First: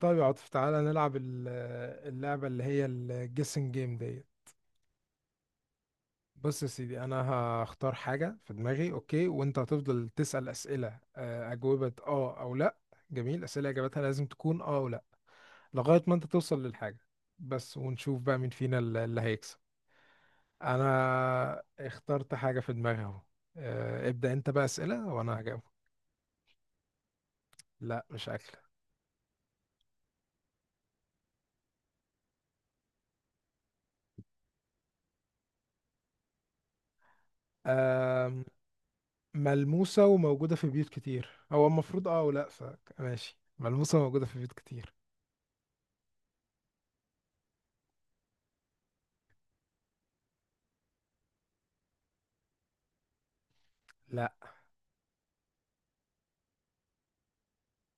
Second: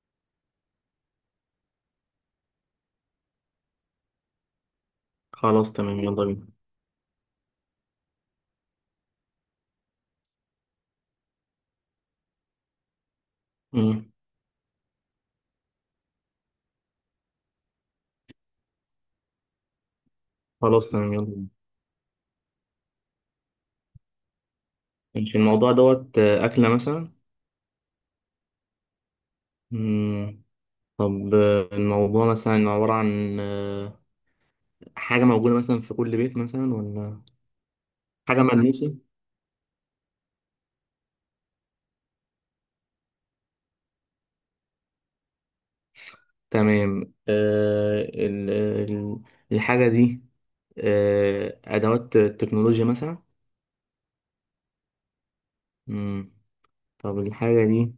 طيب يا عاطف، تعالى نلعب اللعبة اللي هي الجيسنج جيم ديت. خلاص تمام، يلا بينا. بص يا سيدي، انا هختار حاجة في دماغي، اوكي؟ وانت هتفضل تسأل اسئلة اجوبة اه او لا. جميل، اسئلة اجابتها مم. لازم تكون اه او لا لغاية ما انت توصل للحاجة بس، ونشوف بقى مين فينا اللي هيكسب. خلاص تمام، يلا بينا. انا اخترت حاجة في دماغي اهو. ابدأ انت بقى اسئلة ماشي. وانا هجاوب. الموضوع دوت أكلة مثلا؟ لا، مش مم. طب الموضوع مثلا عبارة عن حاجة موجودة مثلا في كل بيت مثلا، ولا حاجة اكل. ملموسة؟ ملموسة وموجودة في بيوت كتير، هو المفروض اه ولا ماشي، ملموسة وموجودة في بيوت كتير. تمام. الحاجة دي أدوات تكنولوجيا مثلا؟ لا، مم. طب الحاجة دي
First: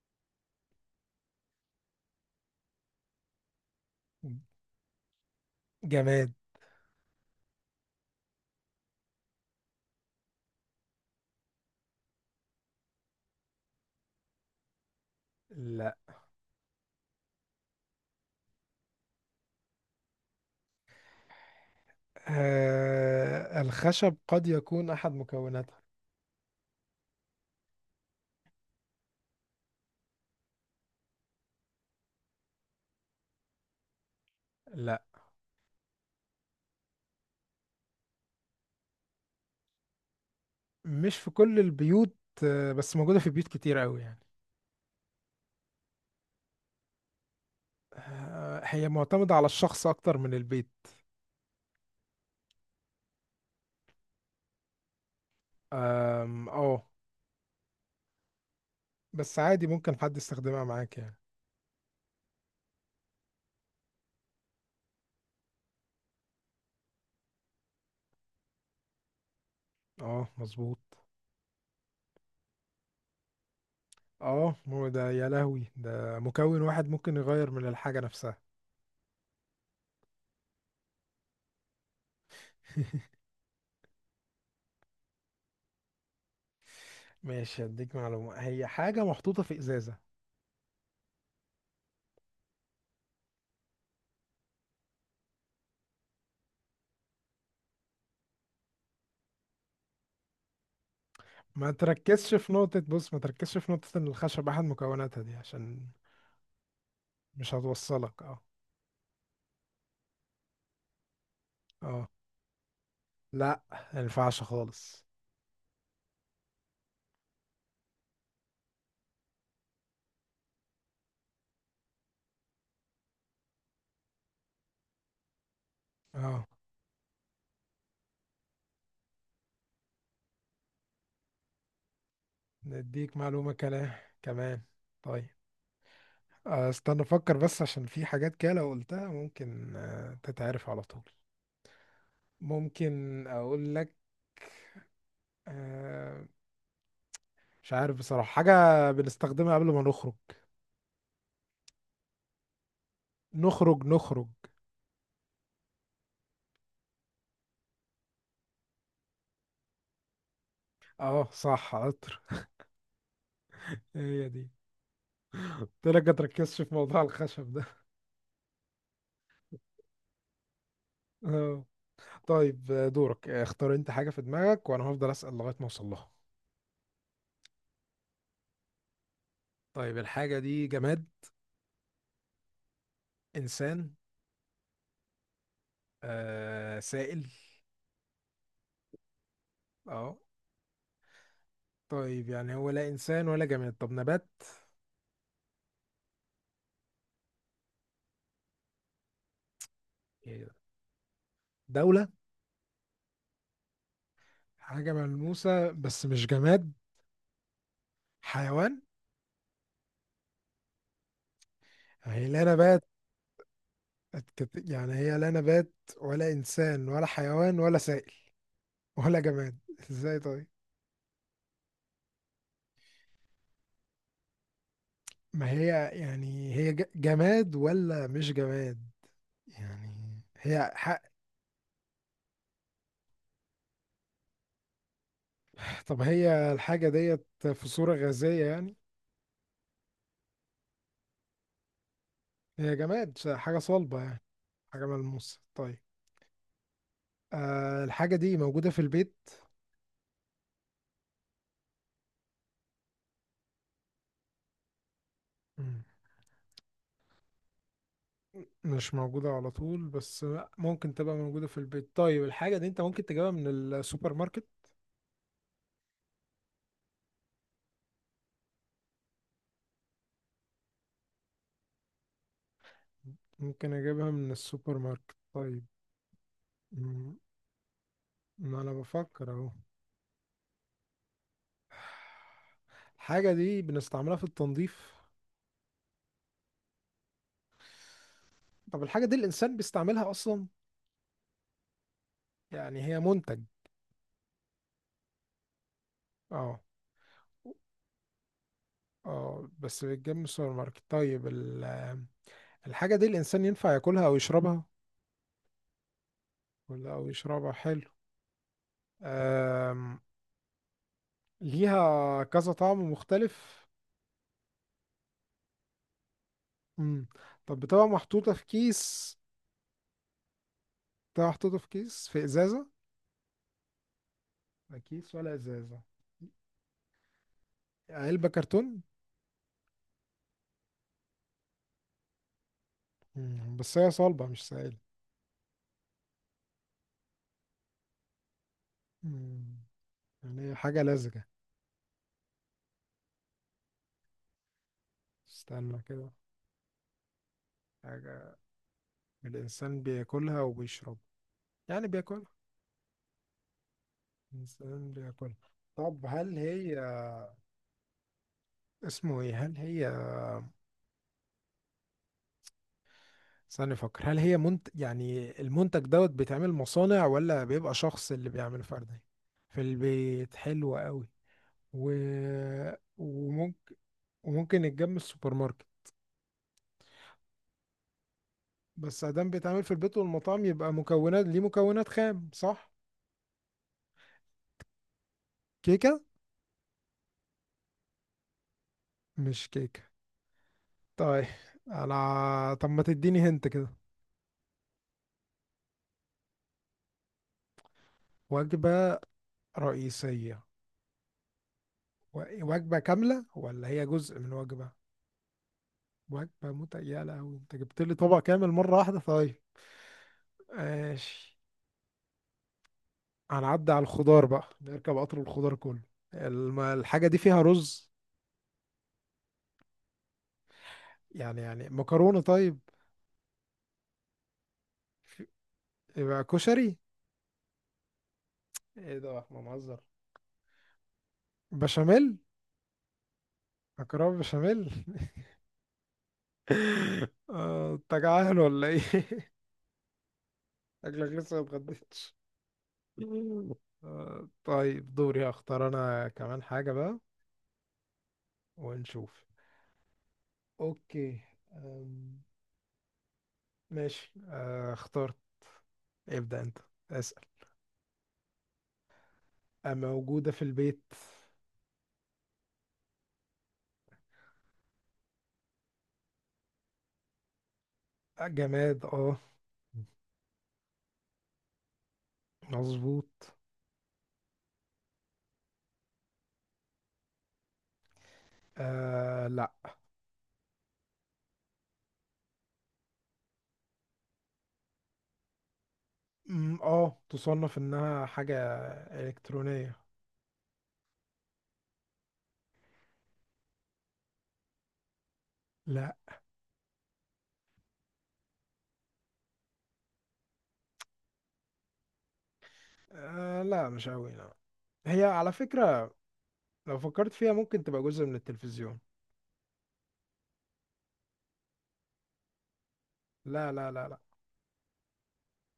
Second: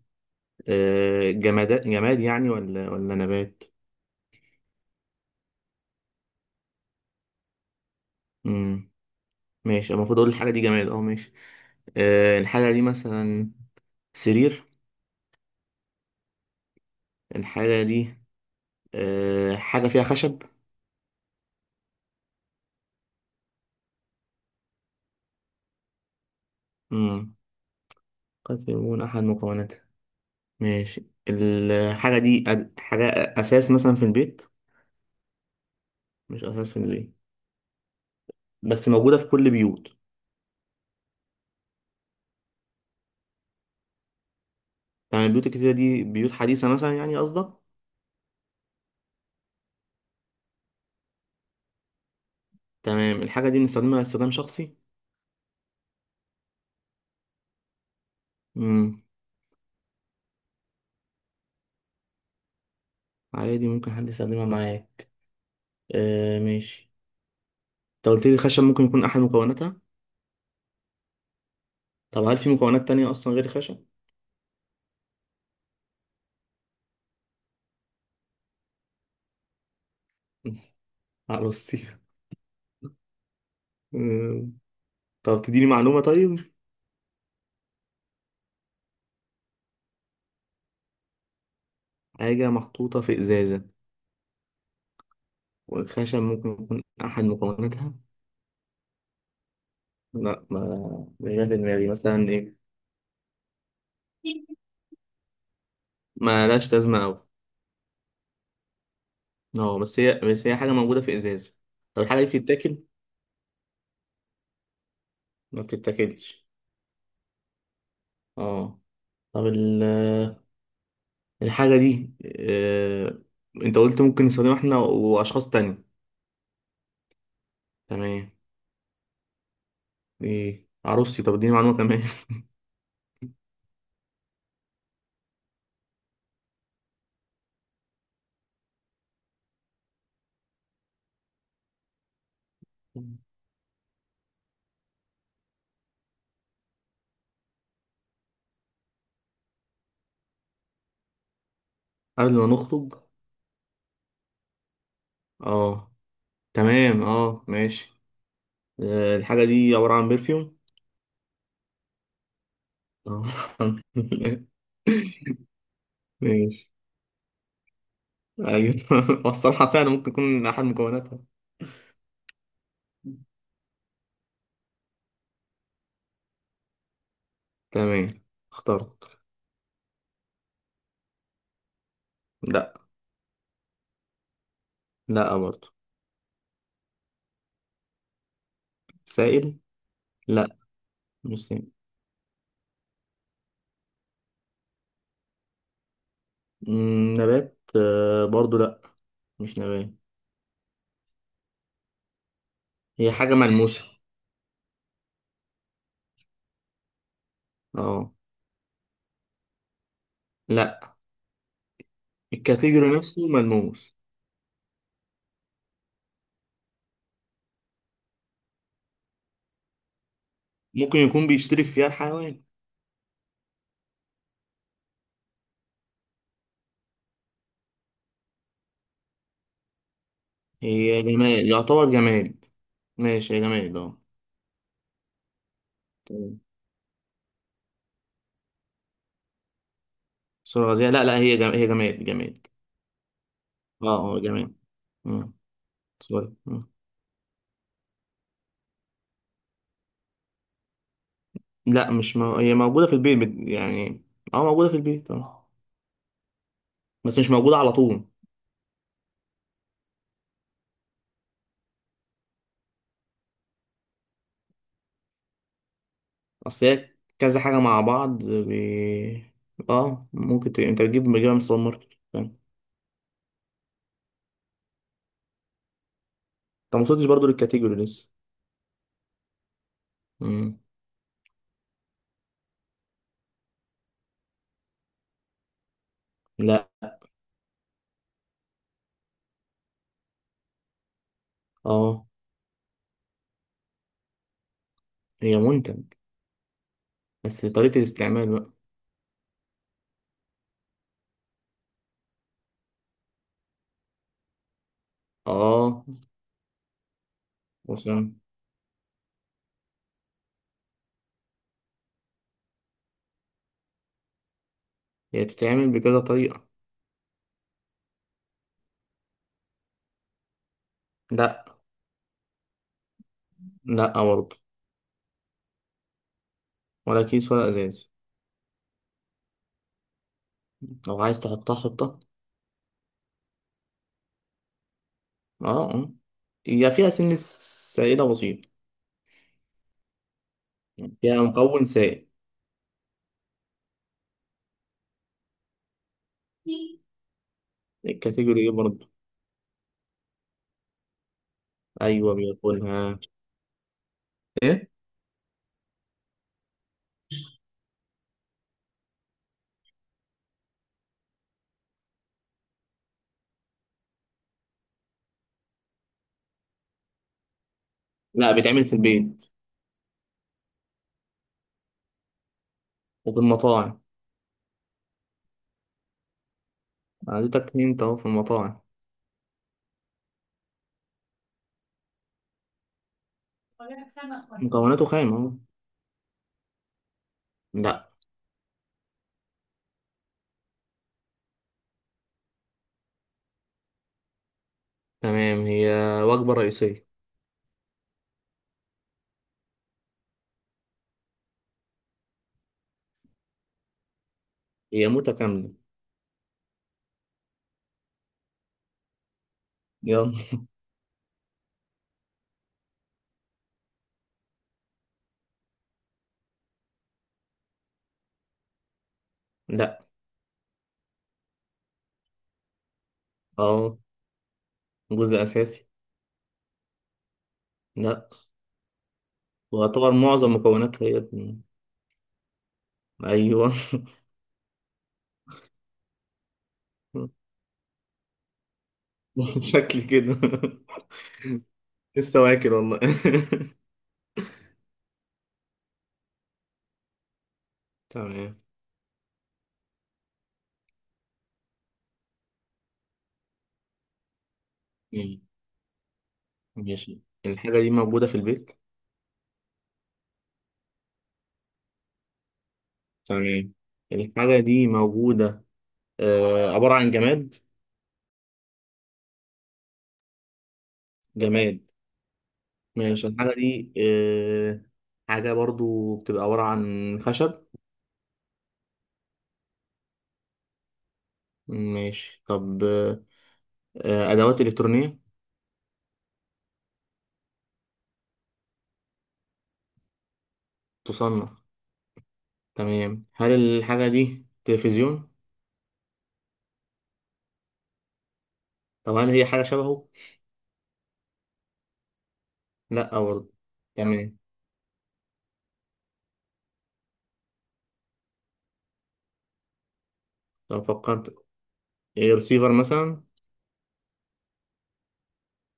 جماد جماد يعني، ولا نبات؟ جماد. مم. ماشي، المفروض أقول الحاجة دي جماد. أه ماشي. الحاجة دي مثلا سرير؟ لا. الحاجة دي حاجة فيها خشب؟ آه، الخشب قد يكون أحد مكوناتها. مم. قد يكون أحد مكوناتها. ماشي، الحاجة دي حاجة أساس مثلا في البيت؟ لا، مش أساس في البيت، بس موجودة في كل بيوت؟ مش في كل البيوت. آه، بس موجودة في بيوت كتير قوي يعني. تمام، البيوت الكتيرة دي بيوت حديثة مثلا يعني قصدك؟ آه، هي معتمدة على الشخص أكتر من البيت. تمام، الحاجة دي بنستخدمها استخدام شخصي؟ اه. مم. بس عادي ممكن حد يستخدمها معاك يعني. عادي ممكن حد يستخدمها معايا. آه ماشي. أنت قلت لي الخشب ممكن يكون أحد مكوناتها. اه، مظبوط. طب هل في مكونات تانية أصلا غير الخشب؟ اه، ما هو ده يا لهوي، ده مكون واحد ممكن يغير من الحاجة نفسها. على طيب. طب تديني معلومة طيب. ماشي، هديك معلومة، هي حاجة محطوطة في إزازة. حاجة محطوطة في إزازة والخشب ممكن يكون أحد مكوناتها. لا، ما مش جاية في ما دماغي مثلا تركزش في إيه. نقطة، بص ما تركزش في نقطة إن الخشب أحد مكوناتها دي عشان ما لهاش لازمة أوي. مش هتوصلك. اه. أه، بس هي حاجة موجودة في إزازة. طب اه. الحاجة دي بتتاكل؟ لا، ما ينفعش خالص. ما بتتاكلش. أه. طب الحاجة دي آه... أنت قلت ممكن نستخدمها إحنا وأشخاص تانية. اه. تمام. دي عروستي، طب اديني معلومة كمان. نديك معلومة كلام كمان. طيب استنى أفكر بس، عشان في حاجات كده لو قلتها ممكن تتعرف على طول. ممكن أقول لك. آه، مش عارف بصراحة، حاجة بنستخدمها قبل ما نخرج. قبل ما نخطب؟ نخرج نخرج. أه. تمام، أه ماشي. الحاجة دي عبارة عن برفيوم؟ اه صح، عطر. آه. هي دي، قلت لك ما تركزش ماشي. في موضوع الخشب ده. ايوه. اصل فعلا ممكن يكون احد مكوناتها. آه. طيب، دورك، اختار انت حاجة في دماغك وانا هفضل اسأل لغاية ما اوصل لها. تمام، اخترت. طيب، الحاجة دي جماد؟ لا. انسان؟ لا برضو. آه، سائل؟ سائل. اه. لا. مش سائل. طيب يعني هو لا انسان ولا جماد، طب نبات؟ نبات؟ برضو لا. مش نبات. إيه ده؟ دولة؟ هي حاجة ملموسة. حاجة ملموسة بس مش جماد؟ اه. حيوان؟ لا. هي لا نبات، الكاتيجوري نفسه ملموس. أتكت- يعني هي لا نبات ولا انسان ولا حيوان ولا سائل ولا جماد، ازاي طيب؟ ممكن يكون بيشترك فيها الحيوان. ما هي يعني هي جماد ولا مش جماد؟ يعني هي حق. هي جماد، يعتبر جماد. ماشي، هي جماد اه. طب تمام. هي الحاجة ديت في صورة غازية يعني؟ صورة غازية؟ لا لا، هي جماد، هي جماد جماد. هي جماد، حاجة اه صلبة اه يعني؟ جماد. حاجة آه، ملموسة طيب. سوري. آه، الحاجة دي موجودة في البيت؟ لا، مش هي موجودة في البيت يعني اه، موجودة في البيت اه. مم. بس مش موجودة على طول. مش موجودة على طول بس، لأ ممكن تبقى موجودة في البيت. طيب، الحاجة دي انت ممكن تجيبها من السوبر ماركت؟ اصل هي كذا حاجة مع بعض اه ممكن انت تجيب، بتجيبها من السوبر ماركت، فاهم انت. ممكن اجيبها من السوبر ماركت طيب. ما وصلتش مم، برضه للكاتيجوري لسه. ما انا بفكر اهو. مم. الحاجة دي بنستعملها في التنظيف؟ لا. طب الحاجة دي الإنسان بيستعملها أصلا؟ اه، يعني هي منتج؟ هي منتج. اه. بس طريقة الاستعمال بقى. اه، بس بيتجاب من السوبر ماركت. طيب، الحاجة دي الإنسان ينفع ياكلها أو يشربها؟ اه. ولا أو يشربها حلو. وصل. آم، ليها كذا طعم مختلف؟ هي بتتعمل بكذا طريقة. مم. طب بتبقى محطوطة في كيس؟ بتبقى لا. محطوطة في كيس في إزازة؟ لا برضه، لا كيس ولا إزازة؟ ولا كيس ولا ازاز. علبة كرتون؟ لو عايز تحطها حطها. مم. بس هي صلبة مش سائلة؟ اه اه. هي فيها سنة سائلة بسيطة. مم. يعني هي حاجة فيها لزجة؟ مكون سائل. استنى كده، حاجة الكاتيجوري ايه برضه؟ الإنسان بياكلها وبيشرب، يعني ايوه بياكلها. بياكلها. ايه. الإنسان بياكلها. طب هل هي اسمه ايه، هل هي ثاني، فكر، هل هي منت، يعني المنتج دوت بيتعمل مصانع ولا بيبقى شخص اللي لا، بيعمل بيتعمل في فردي؟ البيت في البيت، حلو قوي. و، وفي وممكن، المطاعم. وممكن يتجاب من السوبر ماركت. أنا اديتك هنت اهو، في المطاعم. بس ادام بيتعمل في البيت والمطاعم يبقى مكونات ليه مكونات خام صح. مكوناته خام اهو. كيكة؟ لا. مش كيكة؟ طيب. على. طب ما تديني هنت كده. تمام، هي وجبة رئيسية. وجبة رئيسية. وجبة كاملة ولا هي جزء من وجبة؟ هي متكاملة. وجبة مت، يا لهوي انت جبت لي طبق كامل مرة واحدة. طيب، يلا. ماشي، هنعدي على الخضار بقى، نركب قطر الخضار كله. الحاجة دي فيها رز؟ لا. يعني مكرونة طيب. اه، جزء في- اساسي. يبقى كشري. لا. ايه ده، احنا بنهزر؟ ويعتبر معظم مكوناتها هي. بشاميل. ايوه. مكرونة بشاميل. انت جعان ولا ايه؟ شكل كده. شكلك لسه ما اتغديتش. لسه واكل والله. طيب، دوري، هختار انا كمان حاجة بقى، تمام. ونشوف. اوكي. أم، ماشي، اخترت. ابدأ انت. ماشي. اسأل. الحاجة دي موجودة في البيت. موجودة في البيت. تمام. الحاجة دي موجودة، عبارة عن جماد. جماد اه، جماد. ماشي، مظبوط. الحاجة دي حاجة برضو بتبقى عبارة عن خشب؟ آه لا. ماشي، طب أدوات إلكترونية، اه، تصنف انها حاجة الكترونية. تصنع. تمام، هل الحاجة دي تلفزيون؟ لا. طب هل هي حاجة شبهه؟ لا برضو. آه لا، مش قوي تمام. لا. هي على فكرة لو فكرت فيها ممكن تبقى جزء من التلفزيون. طب فكرت، إيه، رسيفر مثلا؟ لا لا لا لا.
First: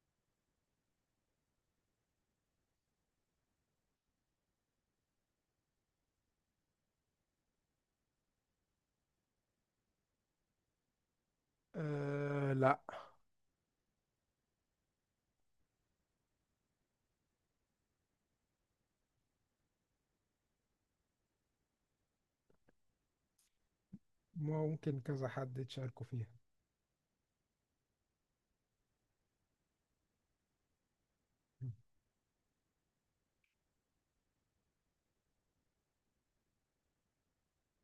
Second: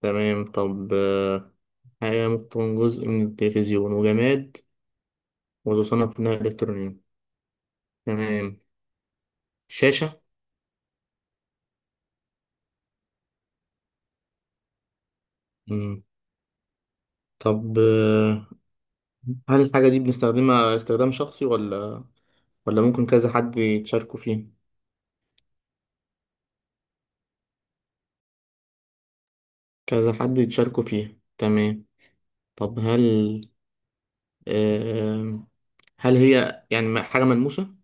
تمام، طب حاجة ممكن تكون جزء من التلفزيون وجماد، وتصنف إنها إلكترونية. تمام، شاشة؟ آه لا. مم. طب هل الحاجة دي بنستخدمها استخدام شخصي، ولا ولا ممكن كذا حد يتشاركوا فيه؟ ممكن كذا حد يتشاركوا فيها. كذا حد يتشاركوا فيه. تمام. طب هل آم، هل هي يعني حاجة ملموسة؟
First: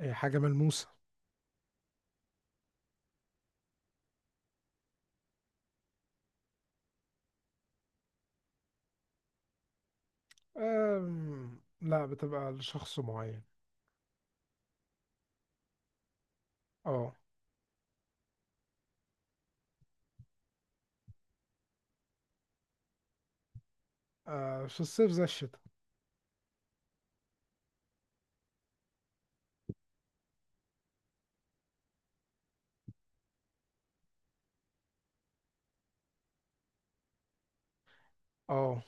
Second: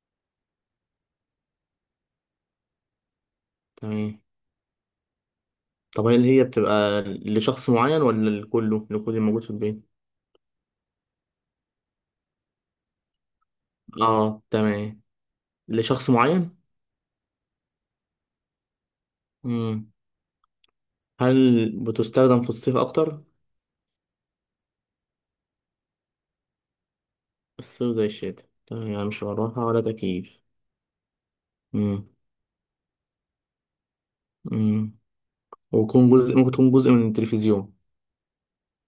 هي حاجة ملموسة. تمام. طب هل هي بتبقى لشخص معين، ولا لكله، لكل الموجود في البيت؟ آه لا، بتبقى لشخص معين. اه تمام، لشخص معين. اه. مم. هل بتستخدم في الصيف اكتر؟ آه، في الصيف زي الشتاء. الصيف زي الشتاء. تمام، يعني مش مروحة ولا تكييف. مم. مم. ويكون جزء، ممكن تكون جزء من التلفزيون. اه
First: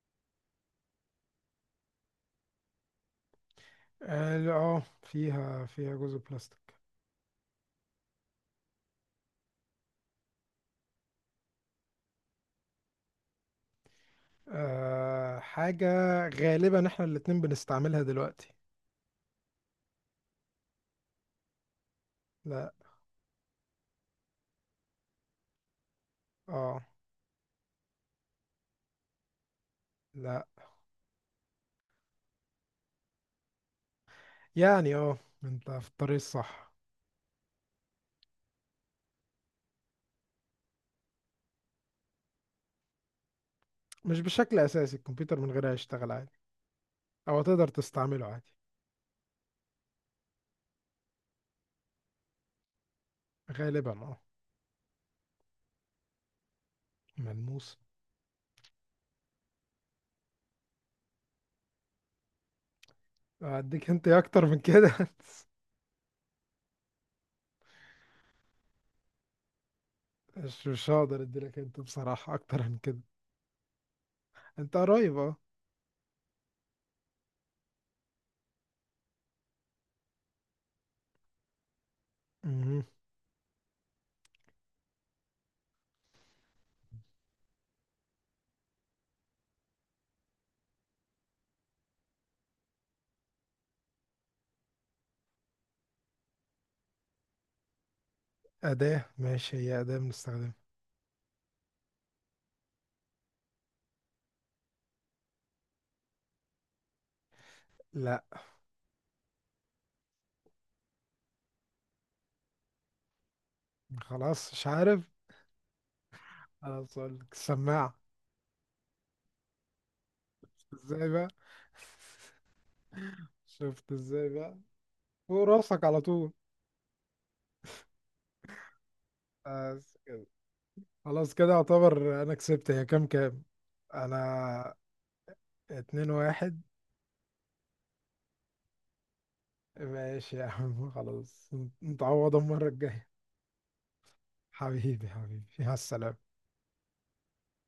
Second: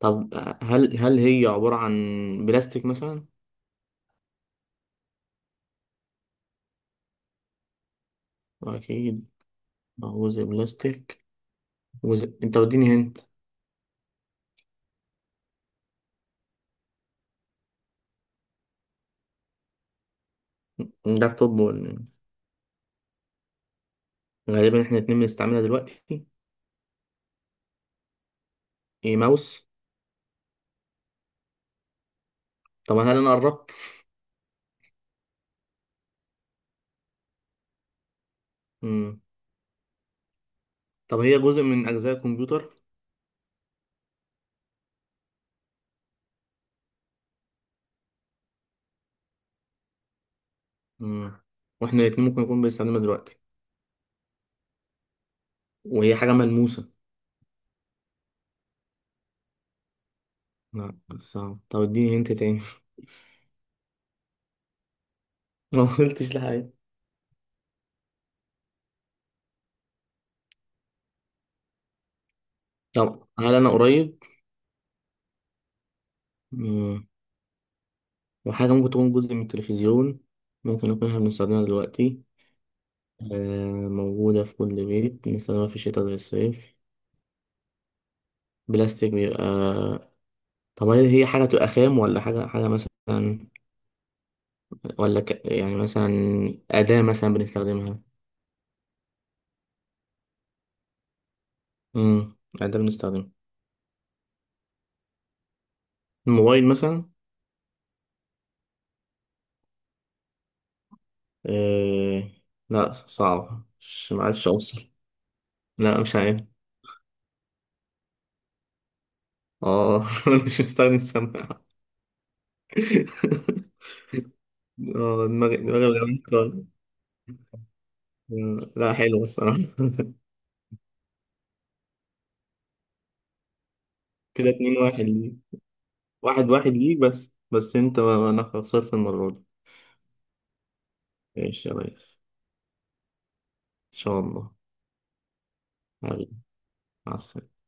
طب هل هي عبارة عن بلاستيك مثلا؟ اه لا، فيها جزء بلاستيك. أكيد، بعوز بلاستيك. أنت وديني هنت. آه، حاجة غالبا احنا الاتنين بنستعملها دلوقتي. لابتوب ولا؟ لا. غالبا إحنا الاتنين بنستعملها دلوقتي. اه، إيه ماوس؟ لا. طب هل أنا قربت؟ يعني اه، انت في الطريق الصح. مم. طب هي جزء من أجزاء الكمبيوتر؟ مش بشكل اساسي، الكمبيوتر من غيرها يشتغل عادي او تقدر تستعمله عادي. مم. وإحنا الاتنين ممكن نكون بنستعملها دلوقتي، غالبا اه. وهي حاجة ملموسة. ملموس. لا صعب، طب اديني هنت تاني. اديك، انت اكتر من كده. ما قلتش لحاجة. مش هقدر اديلك انت بصراحة اكتر من كده. طب هل أنا قريب؟ انت قريب اه. مم. وحاجة ممكن تكون جزء من التلفزيون، ممكن نكون إحنا بنستخدمها دلوقتي، مهم. موجودة في كل بيت، بنستخدمها في الشتاء زي الصيف، بلاستيك بيبقى. طب هل هي حاجة بتبقى خام، ولا حاجة حاجة مثلا، ولا يعني مثلا أداة مثلا بنستخدمها؟ اداة، ماشي هي اداة بنستخدمها. امم أداة بنستخدمها، الموبايل مثلا؟ لا. آه... لا صعب، مش معرفش خلاص مش أوصل. عارف. لا مش عارف. خلاص أقول لك، السماعة. اه. مش مستخدم ازاي بقى؟ سماعة. شفت ازاي بقى؟ اه، فوق دماغي راسك دماغي على بتعمل طول. كده. لا حلو الصراحة. بس كده، خلاص كده اعتبر انا كسبت. هي كام كام كده انا؟ 2-1 ليك. اتنين واحد واحد. واحد ليك، بس بس انت انا خسرت المرة دي. ماشي يا عم، خلاص، ماشي يا ريس. نتعوض المرة الجاية. ان شاء الله. حبيبي حبيبي، مع السلامة. حبيبي، مع السلامة.